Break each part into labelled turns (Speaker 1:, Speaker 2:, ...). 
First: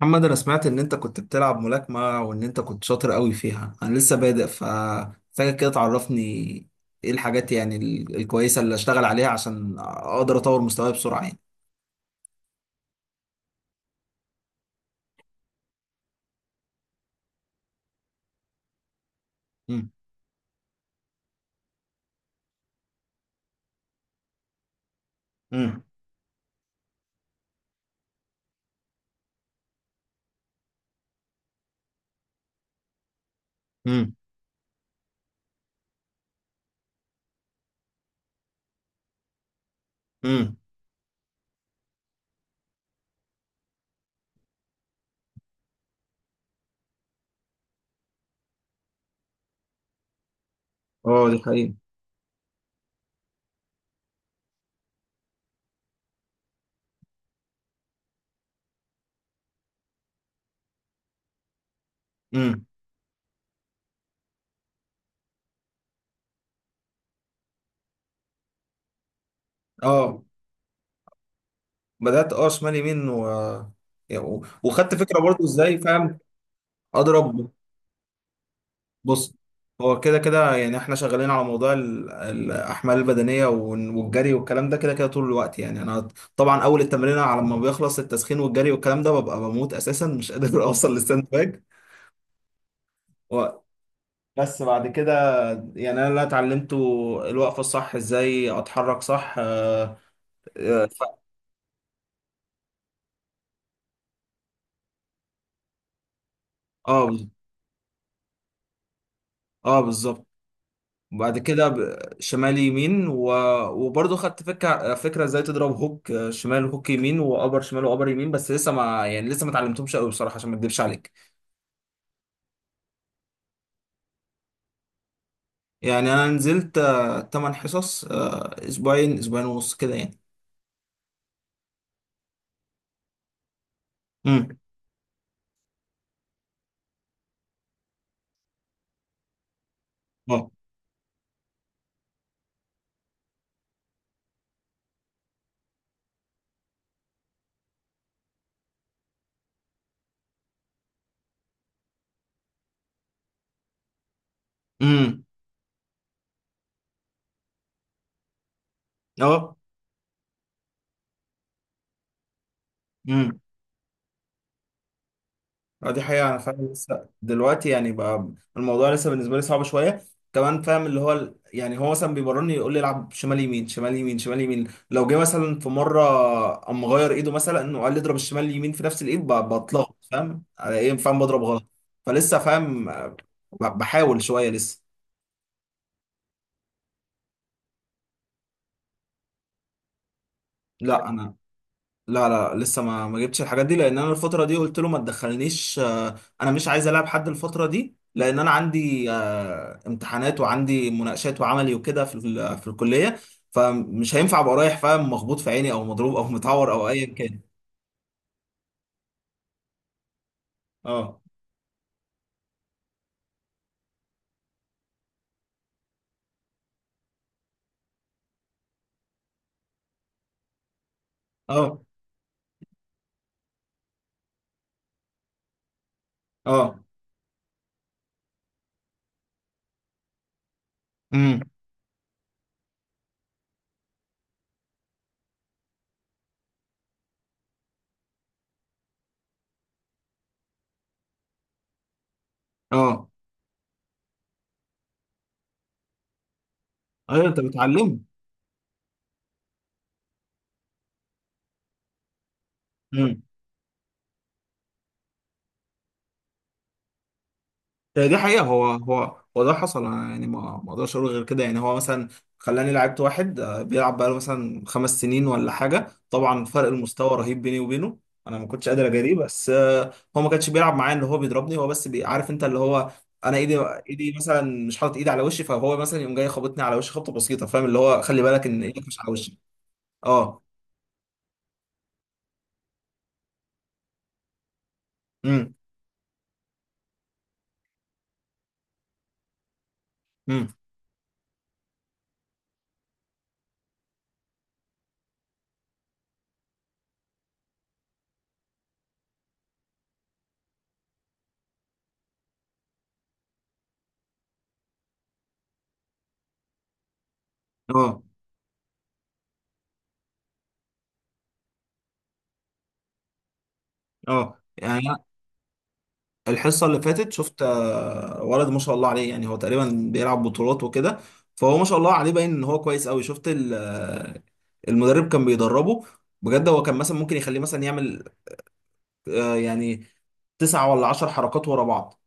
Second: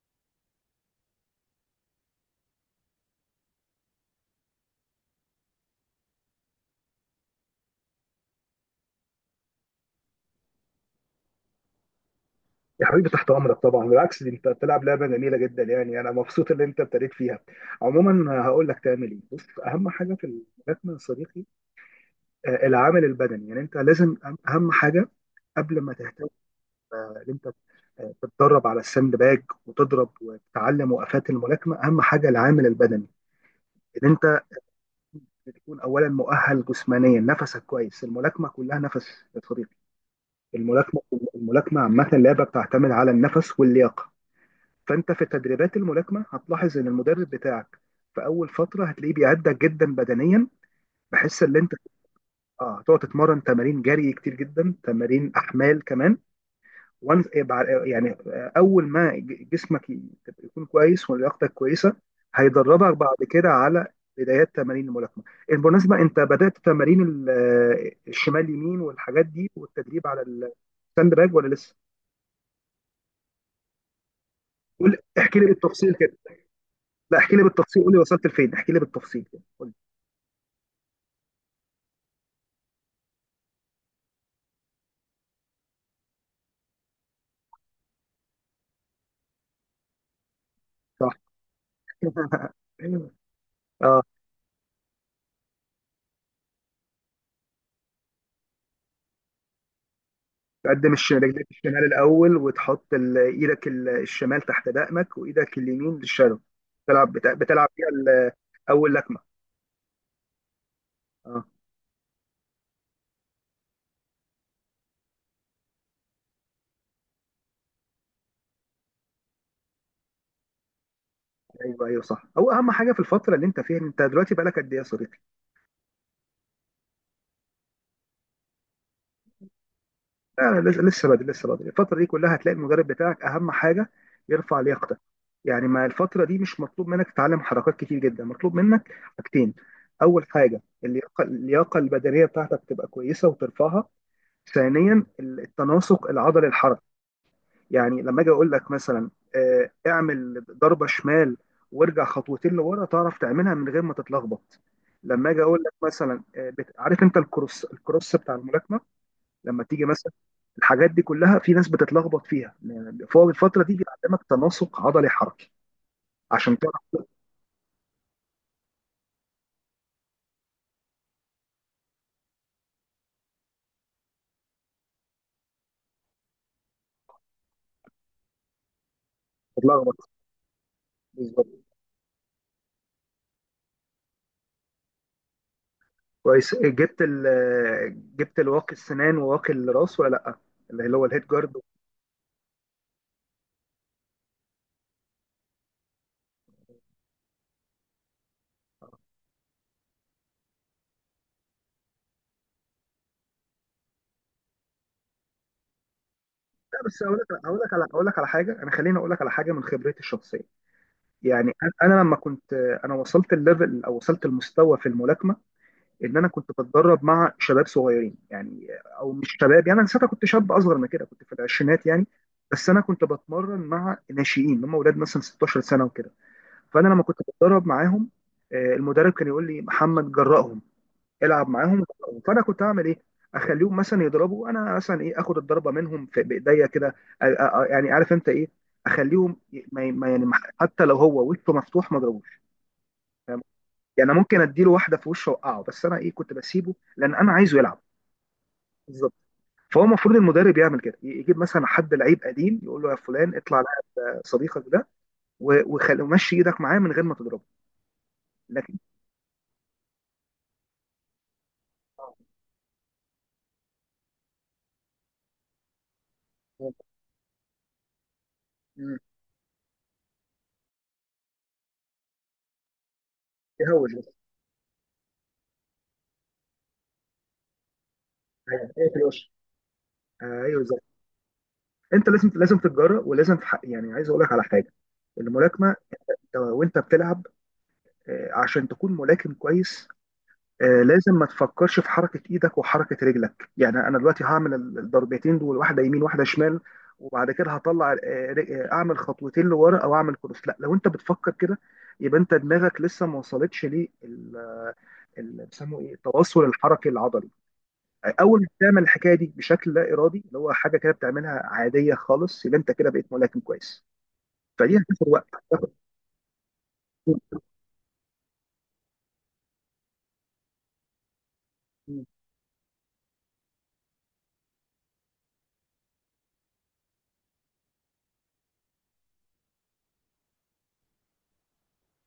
Speaker 1: محمد، انا سمعت ان انت كنت بتلعب ملاكمة وان انت كنت شاطر قوي فيها. انا لسه بادئ فمحتاجك كده تعرفني ايه الحاجات، يعني الكويسة اللي اشتغل عليها عشان اقدر اطور مستواي بسرعة يعني.
Speaker 2: يا حبيبي تحت امرك طبعا، بالعكس دي انت بتلعب لعبه جميله جدا، يعني انا مبسوط ان انت ابتديت فيها. عموما هقول لك تعمل ايه. بص اهم
Speaker 1: امم.
Speaker 2: حاجه في الملاكمه يا صديقي، العامل البدني. يعني انت لازم، أهم حاجه قبل
Speaker 1: امم.
Speaker 2: ما تهتم ان انت تتدرب على الساند باج وتضرب وتتعلم وقفات الملاكمه، اهم حاجه العامل البدني. ان
Speaker 1: امم.
Speaker 2: انت تكون اولا مؤهل جسمانيا، نفسك كويس. الملاكمه كلها نفس يا صديقي.
Speaker 1: امم.
Speaker 2: الملاكمه الملاكمه عامه لعبه بتعتمد على النفس واللياقه. فانت في تدريبات الملاكمه هتلاحظ ان المدرب بتاعك في اول فتره هتلاقيه بيعدك جدا بدنيا،
Speaker 1: اه، دي
Speaker 2: بحيث ان انت
Speaker 1: حقيقة.
Speaker 2: اه تقعد تتمرن تمارين جري كتير جدا، تمارين احمال كمان. وان يعني اول ما جسمك تبقى يكون كويس ولياقتك كويسه،
Speaker 1: امم.
Speaker 2: هيدربك بعد كده على بدايات تمارين الملاكمه. بالمناسبه انت بدات تمارين الشمال يمين والحاجات دي والتدريب
Speaker 1: اه،
Speaker 2: على الساند باج، ولا لسه؟
Speaker 1: بدأت، شمال يمين و... وخدت
Speaker 2: قول،
Speaker 1: فكرة
Speaker 2: احكي
Speaker 1: برضو،
Speaker 2: لي
Speaker 1: ازاي
Speaker 2: بالتفصيل كده.
Speaker 1: فاهم.
Speaker 2: لا احكي لي
Speaker 1: اضرب.
Speaker 2: بالتفصيل، قول لي وصلت لفين، احكي لي بالتفصيل
Speaker 1: بص،
Speaker 2: كده.
Speaker 1: هو كده كده يعني احنا شغالين على موضوع الاحمال البدنيه والجري والكلام ده كده كده طول الوقت، يعني انا طبعا اول التمرين على ما بيخلص التسخين والجري والكلام ده ببقى بموت اساسا مش قادر اوصل
Speaker 2: صح.
Speaker 1: للساند باك. و-
Speaker 2: اه.
Speaker 1: بس بعد كده، يعني انا اللي اتعلمته الوقفه الصح، ازاي اتحرك صح. اه.
Speaker 2: تقدم رجليك الشمال الاول، وتحط ايدك الشمال تحت دقنك، وايدك اليمين للشادو.
Speaker 1: اه،
Speaker 2: بتلعب بتلعب فيها اول لكمه.
Speaker 1: اه، بالظبط. وبعد
Speaker 2: اه.
Speaker 1: كده شمال يمين و... وبرضه خدت فكره ازاي تضرب هوك، شمال، هوك يمين، وابر شمال، وابر يمين. بس لسه ما يعني لسه ما اتعلمتهمش قوي بصراحه عشان ما اكدبش عليك.
Speaker 2: ايوه ايوه صح. هو اهم حاجه في الفتره اللي انت فيها، انت دلوقتي بقالك قد ايه يا صديقي؟
Speaker 1: يعني انا نزلت 8 حصص، اسبوعين، اسبوعين ونص كده يعني.
Speaker 2: لا لسه، لسه بدري الفتره دي كلها. هتلاقي المدرب بتاعك اهم حاجه
Speaker 1: امم.
Speaker 2: يرفع لياقتك. يعني ما الفتره دي مش مطلوب منك تتعلم حركات كتير جدا، مطلوب منك حاجتين. اول
Speaker 1: اه.
Speaker 2: حاجه اللياقه، اللياقه البدنيه بتاعتك تبقى كويسه وترفعها. ثانيا التناسق العضلي الحركي. يعني لما اجي اقول لك مثلا اعمل ضربه شمال وارجع خطوتين لورا، تعرف تعملها من غير ما تتلخبط.
Speaker 1: امم.
Speaker 2: لما اجي اقول لك مثلا عارف انت الكروس، الكروس بتاع الملاكمه،
Speaker 1: اه،
Speaker 2: لما تيجي مثلا، الحاجات دي كلها في ناس بتتلخبط فيها يعني. فهو الفتره دي بيعلمك تناسق عضلي حركي
Speaker 1: اه، دي حقيقة. أنا فعلا
Speaker 2: عشان تعرف
Speaker 1: لسه دلوقتي يعني بقى الموضوع لسه بالنسبة لي صعب شوية. كمان فاهم اللي هو يعني هو مثلا بيمرني يقول لي العب شمال يمين، شمال يمين، شمال يمين. لو جه مثلا في مرة قام مغير إيده مثلا وقال لي اضرب الشمال اليمين في نفس الإيد، بتلخبط،
Speaker 2: تتلخبط.
Speaker 1: فاهم على إيه. فاهم بضرب
Speaker 2: بالظبط.
Speaker 1: غلط. فلسه فاهم، بحاول شوية لسه.
Speaker 2: كويس، جبت الواقي السنان وواقي الراس ولا لا؟ اللي هو
Speaker 1: لا
Speaker 2: الهيد
Speaker 1: أنا.
Speaker 2: جارد.
Speaker 1: لا، لا، لسه ما جبتش الحاجات دي لان انا الفتره دي قلت له ما تدخلنيش. انا مش عايز العب حد الفتره دي، لان انا عندي امتحانات وعندي مناقشات وعملي وكده في في الكليه، فمش هينفع ابقى رايح فاهم مخبوط في عيني او مضروب او متعور
Speaker 2: لا
Speaker 1: او
Speaker 2: بس
Speaker 1: ايا
Speaker 2: اقول لك
Speaker 1: كان.
Speaker 2: اقول لك على اقول لك على حاجه، انا خليني اقول لك على حاجه من خبرتي الشخصيه.
Speaker 1: اه.
Speaker 2: يعني انا لما كنت، انا وصلت الليفل، او وصلت المستوى في الملاكمه، ان انا كنت بتدرب مع شباب صغيرين يعني. او مش شباب، يعني انا ساعتها كنت شاب اصغر من كده، كنت في
Speaker 1: اه.
Speaker 2: العشرينات يعني. بس انا كنت بتمرن مع ناشئين، هم اولاد مثلا 16 سنه وكده.
Speaker 1: اه.
Speaker 2: فانا لما كنت بتدرب معاهم المدرب كان يقول لي: محمد، جرأهم،
Speaker 1: امم.
Speaker 2: العب معاهم. فانا كنت هعمل ايه، اخليهم مثلا يضربوا، انا مثلا ايه اخد الضربه منهم في بايديا كده. يعني عارف انت ايه، اخليهم يعني حتى لو هو وشه مفتوح ما اضربوش.
Speaker 1: اه،
Speaker 2: يعني أنا ممكن اديله واحده في وشه اوقعه، بس انا ايه كنت بسيبه لان
Speaker 1: ايوه
Speaker 2: انا
Speaker 1: انت
Speaker 2: عايزه يلعب.
Speaker 1: بتعلمه.
Speaker 2: بالظبط. فهو المفروض المدرب يعمل كده، يجيب مثلا حد لعيب قديم يقول له: يا فلان اطلع على صديقك ده و ومشي ايدك معاه من غير ما تضربه.
Speaker 1: آه، دي حقيقة،
Speaker 2: لكن.
Speaker 1: هو ده حصل. أنا يعني ما اقدرش اقول غير كده. يعني هو مثلا خلاني لعبت واحد، بيلعب بقاله مثلا خمس سنين ولا حاجة، طبعا فرق المستوى رهيب بيني وبينه. انا ما كنتش قادر
Speaker 2: مم.
Speaker 1: اجاريه، بس هو ما كانش بيلعب معايا، اللي هو بيضربني هو بس، عارف انت اللي هو انا
Speaker 2: يهوش بس.
Speaker 1: ايدي مثلا مش حاطط ايدي على وشي، فهو مثلا يقوم جاي خبطني على وشي خبطة بسيطة، فاهم؟ اللي هو خلي بالك ان
Speaker 2: ايوه
Speaker 1: ايدك
Speaker 2: ايوه، في
Speaker 1: مش على
Speaker 2: الوش.
Speaker 1: وشي. اه.
Speaker 2: ايوه، انت لازم لازم تتجرأ ولازم تحقق. يعني عايز اقول لك على حاجه،
Speaker 1: امم.
Speaker 2: الملاكمه وانت بتلعب، عشان تكون ملاكم كويس
Speaker 1: امم.
Speaker 2: لازم ما تفكرش في حركه ايدك وحركه رجلك. يعني انا دلوقتي هعمل الضربتين دول، واحده يمين واحده شمال، وبعد كده هطلع اعمل خطوتين لورا او اعمل كروس. لا لو انت بتفكر كده يبقى انت دماغك لسه ما وصلتش ليه بيسموه ايه، التواصل الحركي العضلي.
Speaker 1: اه.
Speaker 2: اول ما تعمل الحكايه دي بشكل لا ارادي، اللي هو حاجه كده بتعملها عاديه خالص، يبقى انت كده بقيت ملاكم كويس.
Speaker 1: اه،
Speaker 2: فدي
Speaker 1: يعني
Speaker 2: هتاخد وقت.
Speaker 1: الحصة اللي فاتت شفت ولد ما شاء الله عليه، يعني هو تقريبا بيلعب بطولات وكده، فهو ما شاء الله عليه باين ان هو كويس قوي. شفت المدرب كان بيدربه بجد. هو كان مثلا ممكن يخليه مثلا يعمل، يعني تسعة ولا عشر حركات ورا بعض.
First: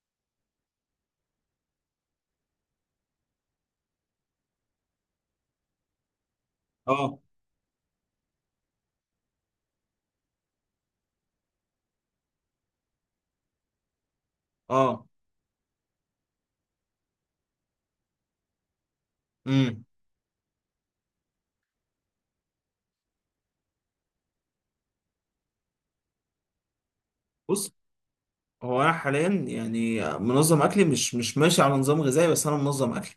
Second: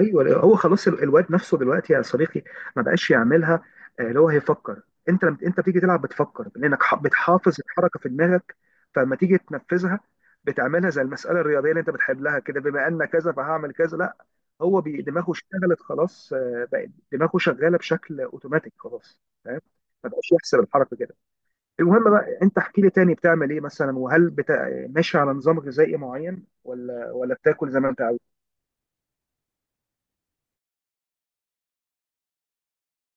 Speaker 2: ايوه، هو خلاص الواد نفسه دلوقتي يا صديقي ما بقاش يعملها. اللي هو هيفكر، انت لما انت بتيجي تلعب بتفكر لانك
Speaker 1: اه.
Speaker 2: بتحافظ الحركه في دماغك. فلما تيجي تنفذها بتعملها زي المساله الرياضيه اللي انت بتحلها كده، بما ان كذا فهعمل كذا. لا، هو
Speaker 1: اه.
Speaker 2: دماغه اشتغلت خلاص، بقت دماغه شغاله بشكل اوتوماتيك خلاص. فاهم.
Speaker 1: امم.
Speaker 2: ما بقاش يحسب الحركه كده. المهم بقى، انت احكي لي تاني بتعمل ايه مثلا، وهل ماشي على نظام غذائي معين ولا بتاكل
Speaker 1: بص،
Speaker 2: زي ما انت عاوز؟
Speaker 1: هو انا حاليا يعني منظم اكلي، مش ماشي على نظام غذائي، بس انا منظم اكلي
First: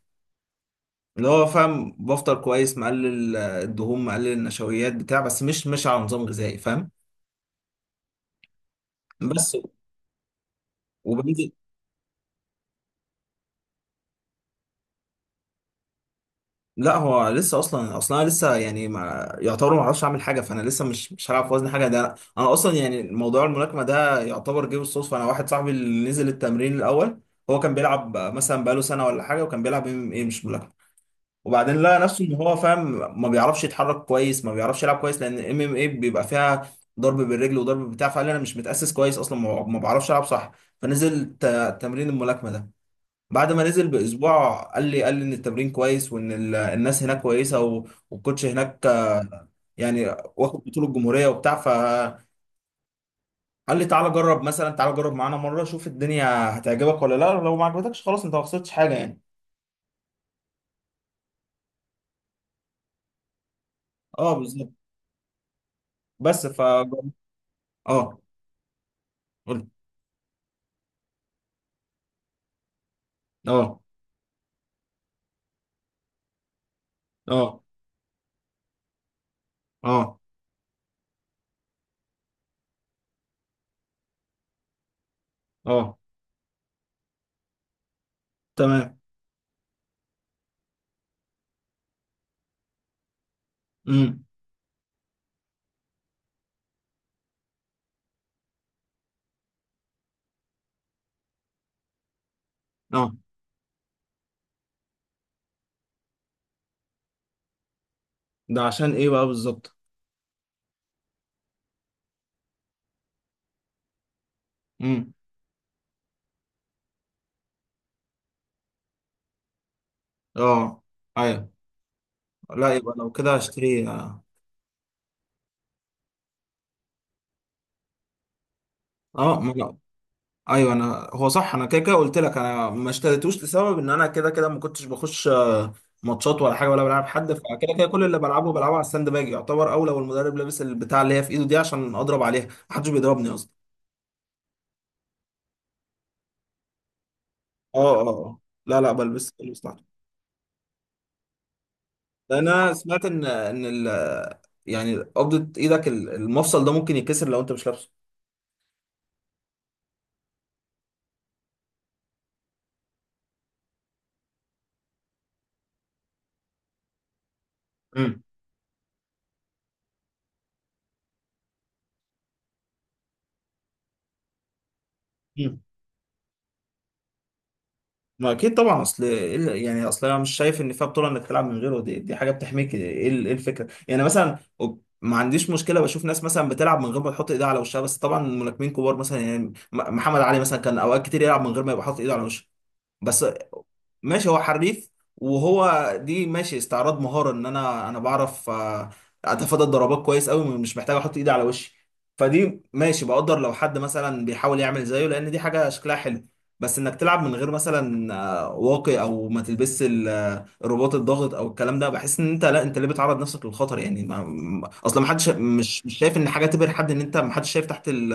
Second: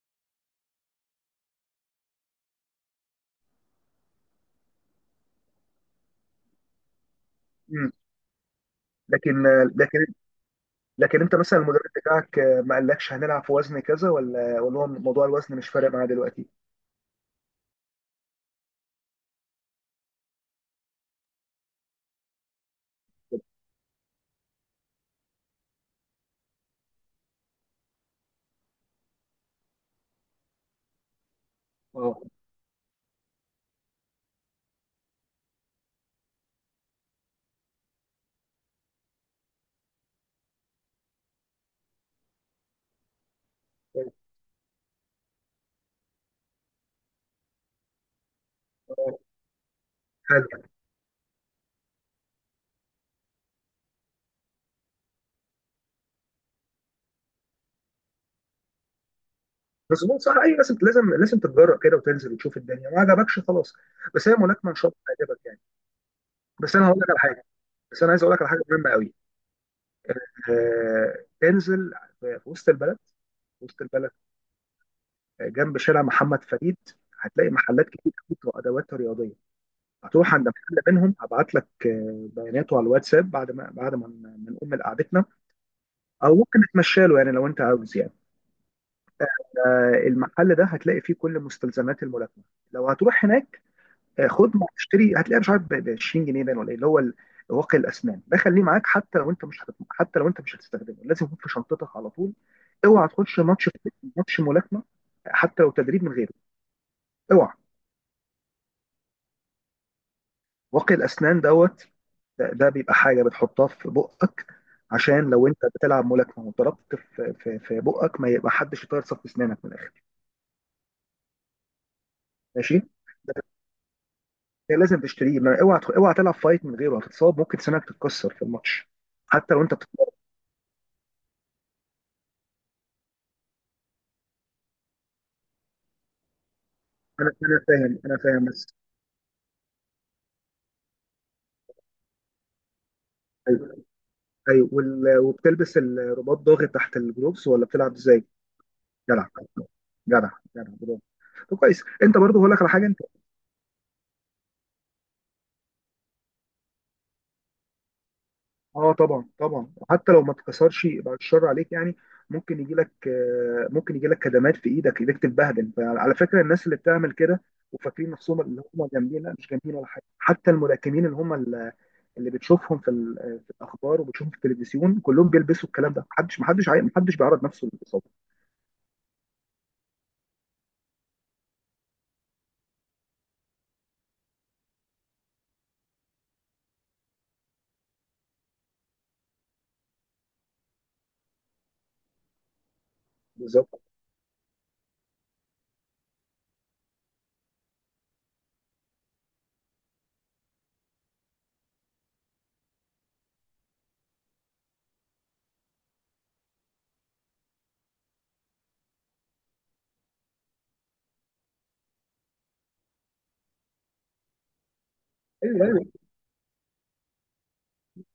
Speaker 1: اللي هو فاهم، بفطر كويس، مقلل الدهون، مقلل النشويات بتاع، بس مش ماشي على نظام غذائي فاهم.
Speaker 2: لكن
Speaker 1: بس.
Speaker 2: لكن لكن انت
Speaker 1: وبنزل.
Speaker 2: مثلا المدرب بتاعك ما قالكش هنلعب في وزن كذا، ولا هو موضوع الوزن مش فارق معاه دلوقتي؟
Speaker 1: لا، هو لسه اصلا، اصلا أنا لسه يعني ما يعتبر، ما اعرفش اعمل حاجه، فانا لسه مش هلعب في وزن حاجه. ده أنا اصلا يعني موضوع الملاكمه ده يعتبر جه بالصدفه. انا واحد صاحبي اللي نزل التمرين الاول هو كان بيلعب مثلا بقاله سنه ولا حاجه، وكان بيلعب ايه مش ملاكمه، وبعدين لقى
Speaker 2: اه
Speaker 1: نفسه ان هو فاهم ما بيعرفش يتحرك كويس، ما بيعرفش يلعب كويس، لان ام ام ايه بيبقى فيها ضرب بالرجل وضرب بتاع. فقال لي انا مش متاسس كويس اصلا، ما بعرفش العب صح، فنزل تمرين الملاكمه ده. بعد ما نزل باسبوع قال لي ان التمرين كويس وان الناس هناك كويسه والكوتش هناك.
Speaker 2: اه.
Speaker 1: يعني
Speaker 2: حلو.
Speaker 1: واخد بطوله الجمهوريه وبتاع. فقال لي تعالى جرب مثلا، تعالى جرب معانا مره، شوف الدنيا هتعجبك ولا لا. لو ما عجبتكش خلاص انت ما خسرتش حاجه يعني.
Speaker 2: بس هو صح، اي لازم لازم لازم تتجرأ كده، وتنزل وتشوف الدنيا. ما عجبكش خلاص، بس
Speaker 1: اه،
Speaker 2: هي
Speaker 1: بالظبط.
Speaker 2: ملاكمه ان شاء الله تعجبك يعني.
Speaker 1: بس
Speaker 2: بس انا هقول لك على حاجه، بس انا
Speaker 1: اه،
Speaker 2: عايز اقول لك على حاجه مهمه قوي.
Speaker 1: قول.
Speaker 2: آه انزل في وسط البلد، في
Speaker 1: اه.
Speaker 2: وسط البلد جنب شارع محمد فريد، هتلاقي
Speaker 1: اه.
Speaker 2: محلات كتير قوي بتوع ادوات رياضيه.
Speaker 1: اه.
Speaker 2: هتروح عند محل منهم، هبعت لك بياناته على الواتساب بعد ما ما نقوم من قعدتنا،
Speaker 1: اه،
Speaker 2: او ممكن نتمشى له يعني لو انت عاوز يعني.
Speaker 1: تمام.
Speaker 2: المحل ده هتلاقي فيه كل مستلزمات الملاكمه. لو هتروح هناك
Speaker 1: امم.
Speaker 2: خد ما تشتري، هتلاقيها مش عارف ب 20 جنيه باين، ولا ايه اللي هو واقي الاسنان ده خليه معاك. حتى لو انت مش هتت... حتى لو انت مش هتستخدمه، لازم يكون في شنطتك على طول. اوعى
Speaker 1: اه،
Speaker 2: تخش ماتش، ماتش ملاكمه، حتى لو تدريب من غيره. اوعى.
Speaker 1: ده عشان ايه بقى بالظبط.
Speaker 2: واقي الاسنان دوت ده بيبقى حاجه بتحطها في بقك،
Speaker 1: امم.
Speaker 2: عشان لو انت بتلعب ملاكمه وضربت في بقك، ما يبقى حدش يطير صف اسنانك من الاخر.
Speaker 1: اه، ايوه. لا،
Speaker 2: ماشي.
Speaker 1: يبقى لو كده هشتري. اه.
Speaker 2: ده لازم تشتريه. ما اوعى اوعى تلعب فايت من غيره، هتتصاب، ممكن سنانك تتكسر في الماتش،
Speaker 1: ما
Speaker 2: حتى لو انت
Speaker 1: أنا-
Speaker 2: بتتمرن.
Speaker 1: ايوه، انا هو صح. انا كده كده قلت لك انا ما اشتريتوش، لسبب ان انا كده كده ما كنتش بخش ماتشات ولا حاجه، ولا بلعب حد،
Speaker 2: انا
Speaker 1: فكده
Speaker 2: انا
Speaker 1: كده
Speaker 2: فاهم
Speaker 1: كل
Speaker 2: انا
Speaker 1: اللي
Speaker 2: فاهم. بس
Speaker 1: بلعبه على الساند باج يعتبر، او لو المدرب لابس البتاع اللي هي في ايده دي عشان اضرب عليها، محدش بيضربني اصلا.
Speaker 2: ايوه ايوه وال- وبتلبس الرباط ضاغط تحت الجلوبس، ولا بتلعب
Speaker 1: اه. اه.
Speaker 2: ازاي؟
Speaker 1: آه. لا، لا،
Speaker 2: جدع،
Speaker 1: بلبس تحت.
Speaker 2: جدع، جدع، برافو. طب كويس. انت برضو
Speaker 1: لان
Speaker 2: هقول لك على
Speaker 1: انا
Speaker 2: حاجه.
Speaker 1: سمعت ان يعني قبضه ايدك المفصل ده ممكن يتكسر لو انت مش لابسه.
Speaker 2: اه طبعا طبعا، وحتى لو ما اتكسرش يبقى الشر عليك يعني. ممكن يجي لك ممكن يجي لك كدمات في ايدك، ايدك تتبهدل. فعلى فكره الناس اللي بتعمل كده وفاكرين نفسهم اللي هم جامدين، لا مش جامدين ولا حاجه. حتى الملاكمين اللي هم اللي بتشوفهم في الاخبار وبتشوفهم في التلفزيون كلهم
Speaker 1: امم.
Speaker 2: بيلبسوا الكلام ده. محدش بيعرض نفسه للاصابه.
Speaker 1: ما اكيد طبعا. اصل إيه يعني اصل انا مش شايف ان فيها بطوله انك تلعب من غيره، دي حاجه بتحميك. ايه إيه الفكره يعني مثلا، ما عنديش مشكله، بشوف ناس مثلا بتلعب من غير ما تحط ايدها على وشها، بس طبعا الملاكمين كبار مثلا يعني محمد علي مثلا كان اوقات كتير يلعب من غير ما يبقى حاطط ايده على وشه. بس،
Speaker 2: بالظبط.
Speaker 1: ماشي هو حريف، وهو دي ماشي استعراض مهارة ان انا بعرف اتفادى الضربات كويس قوي، مش محتاج احط ايدي على وشي، فدي ماشي بقدر لو حد مثلا بيحاول يعمل زيه، لان دي حاجة شكلها حلو. بس انك تلعب من غير مثلا واقي، او ما تلبسش الرباط الضاغط او الكلام ده، بحس ان انت، لا انت ليه بتعرض نفسك للخطر يعني. اصلا ما حدش
Speaker 2: ايوه يعني
Speaker 1: مش شايف ان حاجة تبهر حد، ان انت ما حدش شايف تحت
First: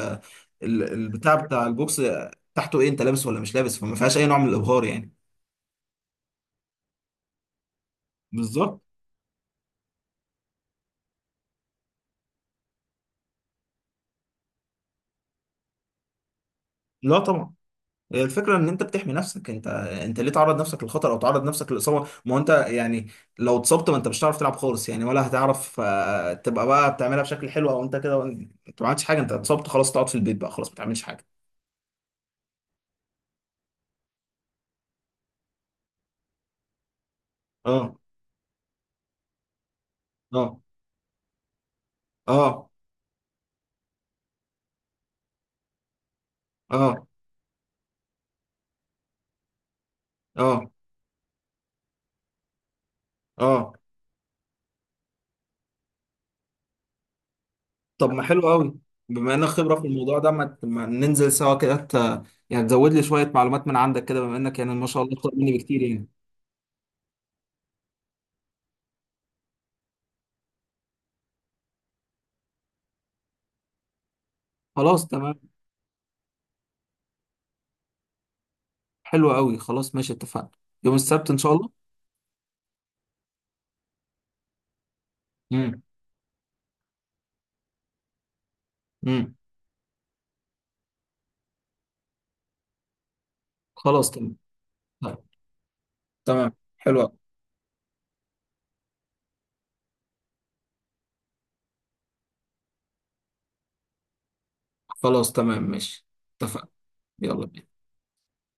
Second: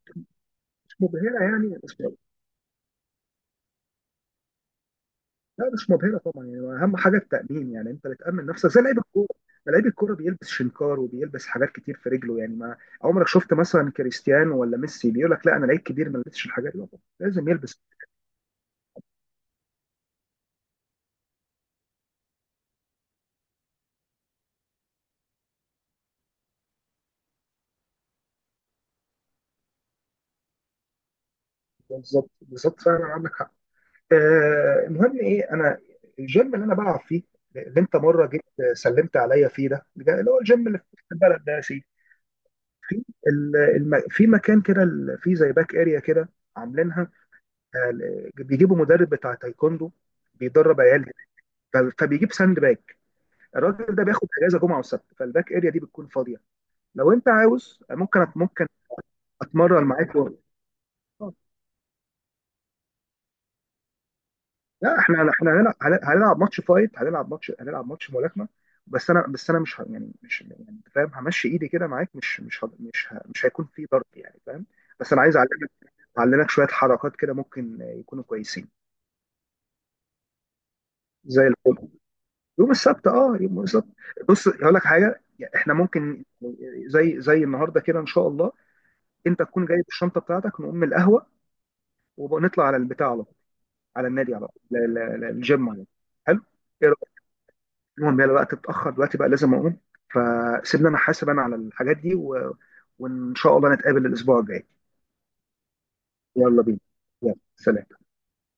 Speaker 2: مش
Speaker 1: البتاع
Speaker 2: مبهره
Speaker 1: بتاع
Speaker 2: يعني.
Speaker 1: البوكس، تحته ايه انت لابس ولا مش لابس. فما فيهاش اي نوع من الابهار يعني.
Speaker 2: لا مش مبهرة طبعا يعني. أهم حاجة التأمين، يعني أنت اللي تأمن نفسك زي
Speaker 1: بالظبط.
Speaker 2: لعيب الكورة. ما لعيب الكورة بيلبس شنكار وبيلبس حاجات كتير في رجله يعني. ما عمرك شفت مثلا كريستيانو ولا ميسي بيقول لك: لا أنا لعيب كبير ما لبسش الحاجات دي؟ لا طبعاً،
Speaker 1: لا
Speaker 2: لازم
Speaker 1: طبعا.
Speaker 2: يلبس.
Speaker 1: هي الفكره ان انت بتحمي نفسك. انت ليه تعرض نفسك للخطر او تعرض نفسك للاصابه؟ ما هو انت يعني لو اتصبت، ما انت مش هتعرف تلعب خالص يعني، ولا هتعرف تبقى بقى بتعملها بشكل حلو. او انت كده انت ما عملتش حاجه، انت اتصبت خلاص، تقعد في البيت بقى خلاص، ما تعملش حاجه.
Speaker 2: بالظبط بالظبط، فعلا عندك حق. المهم إيه، أنا الجيم اللي أنا بلعب فيه، اللي
Speaker 1: اه.
Speaker 2: أنت مرة جيت سلمت عليا فيه ده، اللي هو
Speaker 1: اه.
Speaker 2: الجيم اللي في البلد ده يا سيدي،
Speaker 1: اه.
Speaker 2: في مكان كده، في زي باك اريا كده
Speaker 1: اه.
Speaker 2: عاملينها، آه، بيجيبوا مدرب بتاع تايكوندو
Speaker 1: اه.
Speaker 2: بيدرب عيال، فبيجيب ساند باك.
Speaker 1: اه.
Speaker 2: الراجل ده بياخد اجازه جمعه وسبت، فالباك اريا دي بتكون فاضيه. لو انت عاوز
Speaker 1: طب، ما
Speaker 2: ممكن
Speaker 1: حلو
Speaker 2: ممكن
Speaker 1: قوي. بما انك خبره
Speaker 2: اتمرن
Speaker 1: في
Speaker 2: معاك
Speaker 1: الموضوع ده،
Speaker 2: و...
Speaker 1: ما ما ننزل
Speaker 2: آه.
Speaker 1: سوا كده، يعني تزود لي شويه معلومات من عندك كده، بما انك يعني ما
Speaker 2: لا
Speaker 1: شاء الله اكتر
Speaker 2: احنا، احنا
Speaker 1: مني
Speaker 2: هنلعب،
Speaker 1: بكتير يعني.
Speaker 2: هنلعب ماتش فايت هنلعب ماتش هنلعب ماتش ملاكمه. بس انا مش ه- يعني مش يعني أنت فاهم، همشي ايدي كده معاك، مش هيكون في ضرب يعني، فاهم؟
Speaker 1: خلاص،
Speaker 2: بس انا عايز
Speaker 1: تمام.
Speaker 2: اعلمك شويه حركات كده، ممكن يكونوا كويسين.
Speaker 1: حلو قوي. خلاص، ماشي، اتفقنا. يوم السبت ان
Speaker 2: زي
Speaker 1: شاء الله.
Speaker 2: الفل. يوم السبت، اه يوم السبت. بص هقول لك حاجه، يعني احنا
Speaker 1: امم.
Speaker 2: ممكن زي النهارده كده ان شاء الله،
Speaker 1: امم.
Speaker 2: انت تكون جايب الشنطه بتاعتك، نقوم القهوه ونطلع على البتاع على طول، على
Speaker 1: خلاص،
Speaker 2: النادي
Speaker 1: تمام.
Speaker 2: على طول،
Speaker 1: طيب،
Speaker 2: الجيم على طول. حلو.
Speaker 1: تمام.
Speaker 2: ايه
Speaker 1: حلوة.
Speaker 2: رايك؟ المهم يلا، الوقت اتاخر دلوقتي بقى لازم اقوم. فسيبني انا حاسب، انا على الحاجات دي، و... وان شاء الله نتقابل الاسبوع الجاي.
Speaker 1: خلاص، تمام، ماشي،
Speaker 2: يلا
Speaker 1: اتفقنا.
Speaker 2: بينا. يلا
Speaker 1: يلا بينا.
Speaker 2: سلام.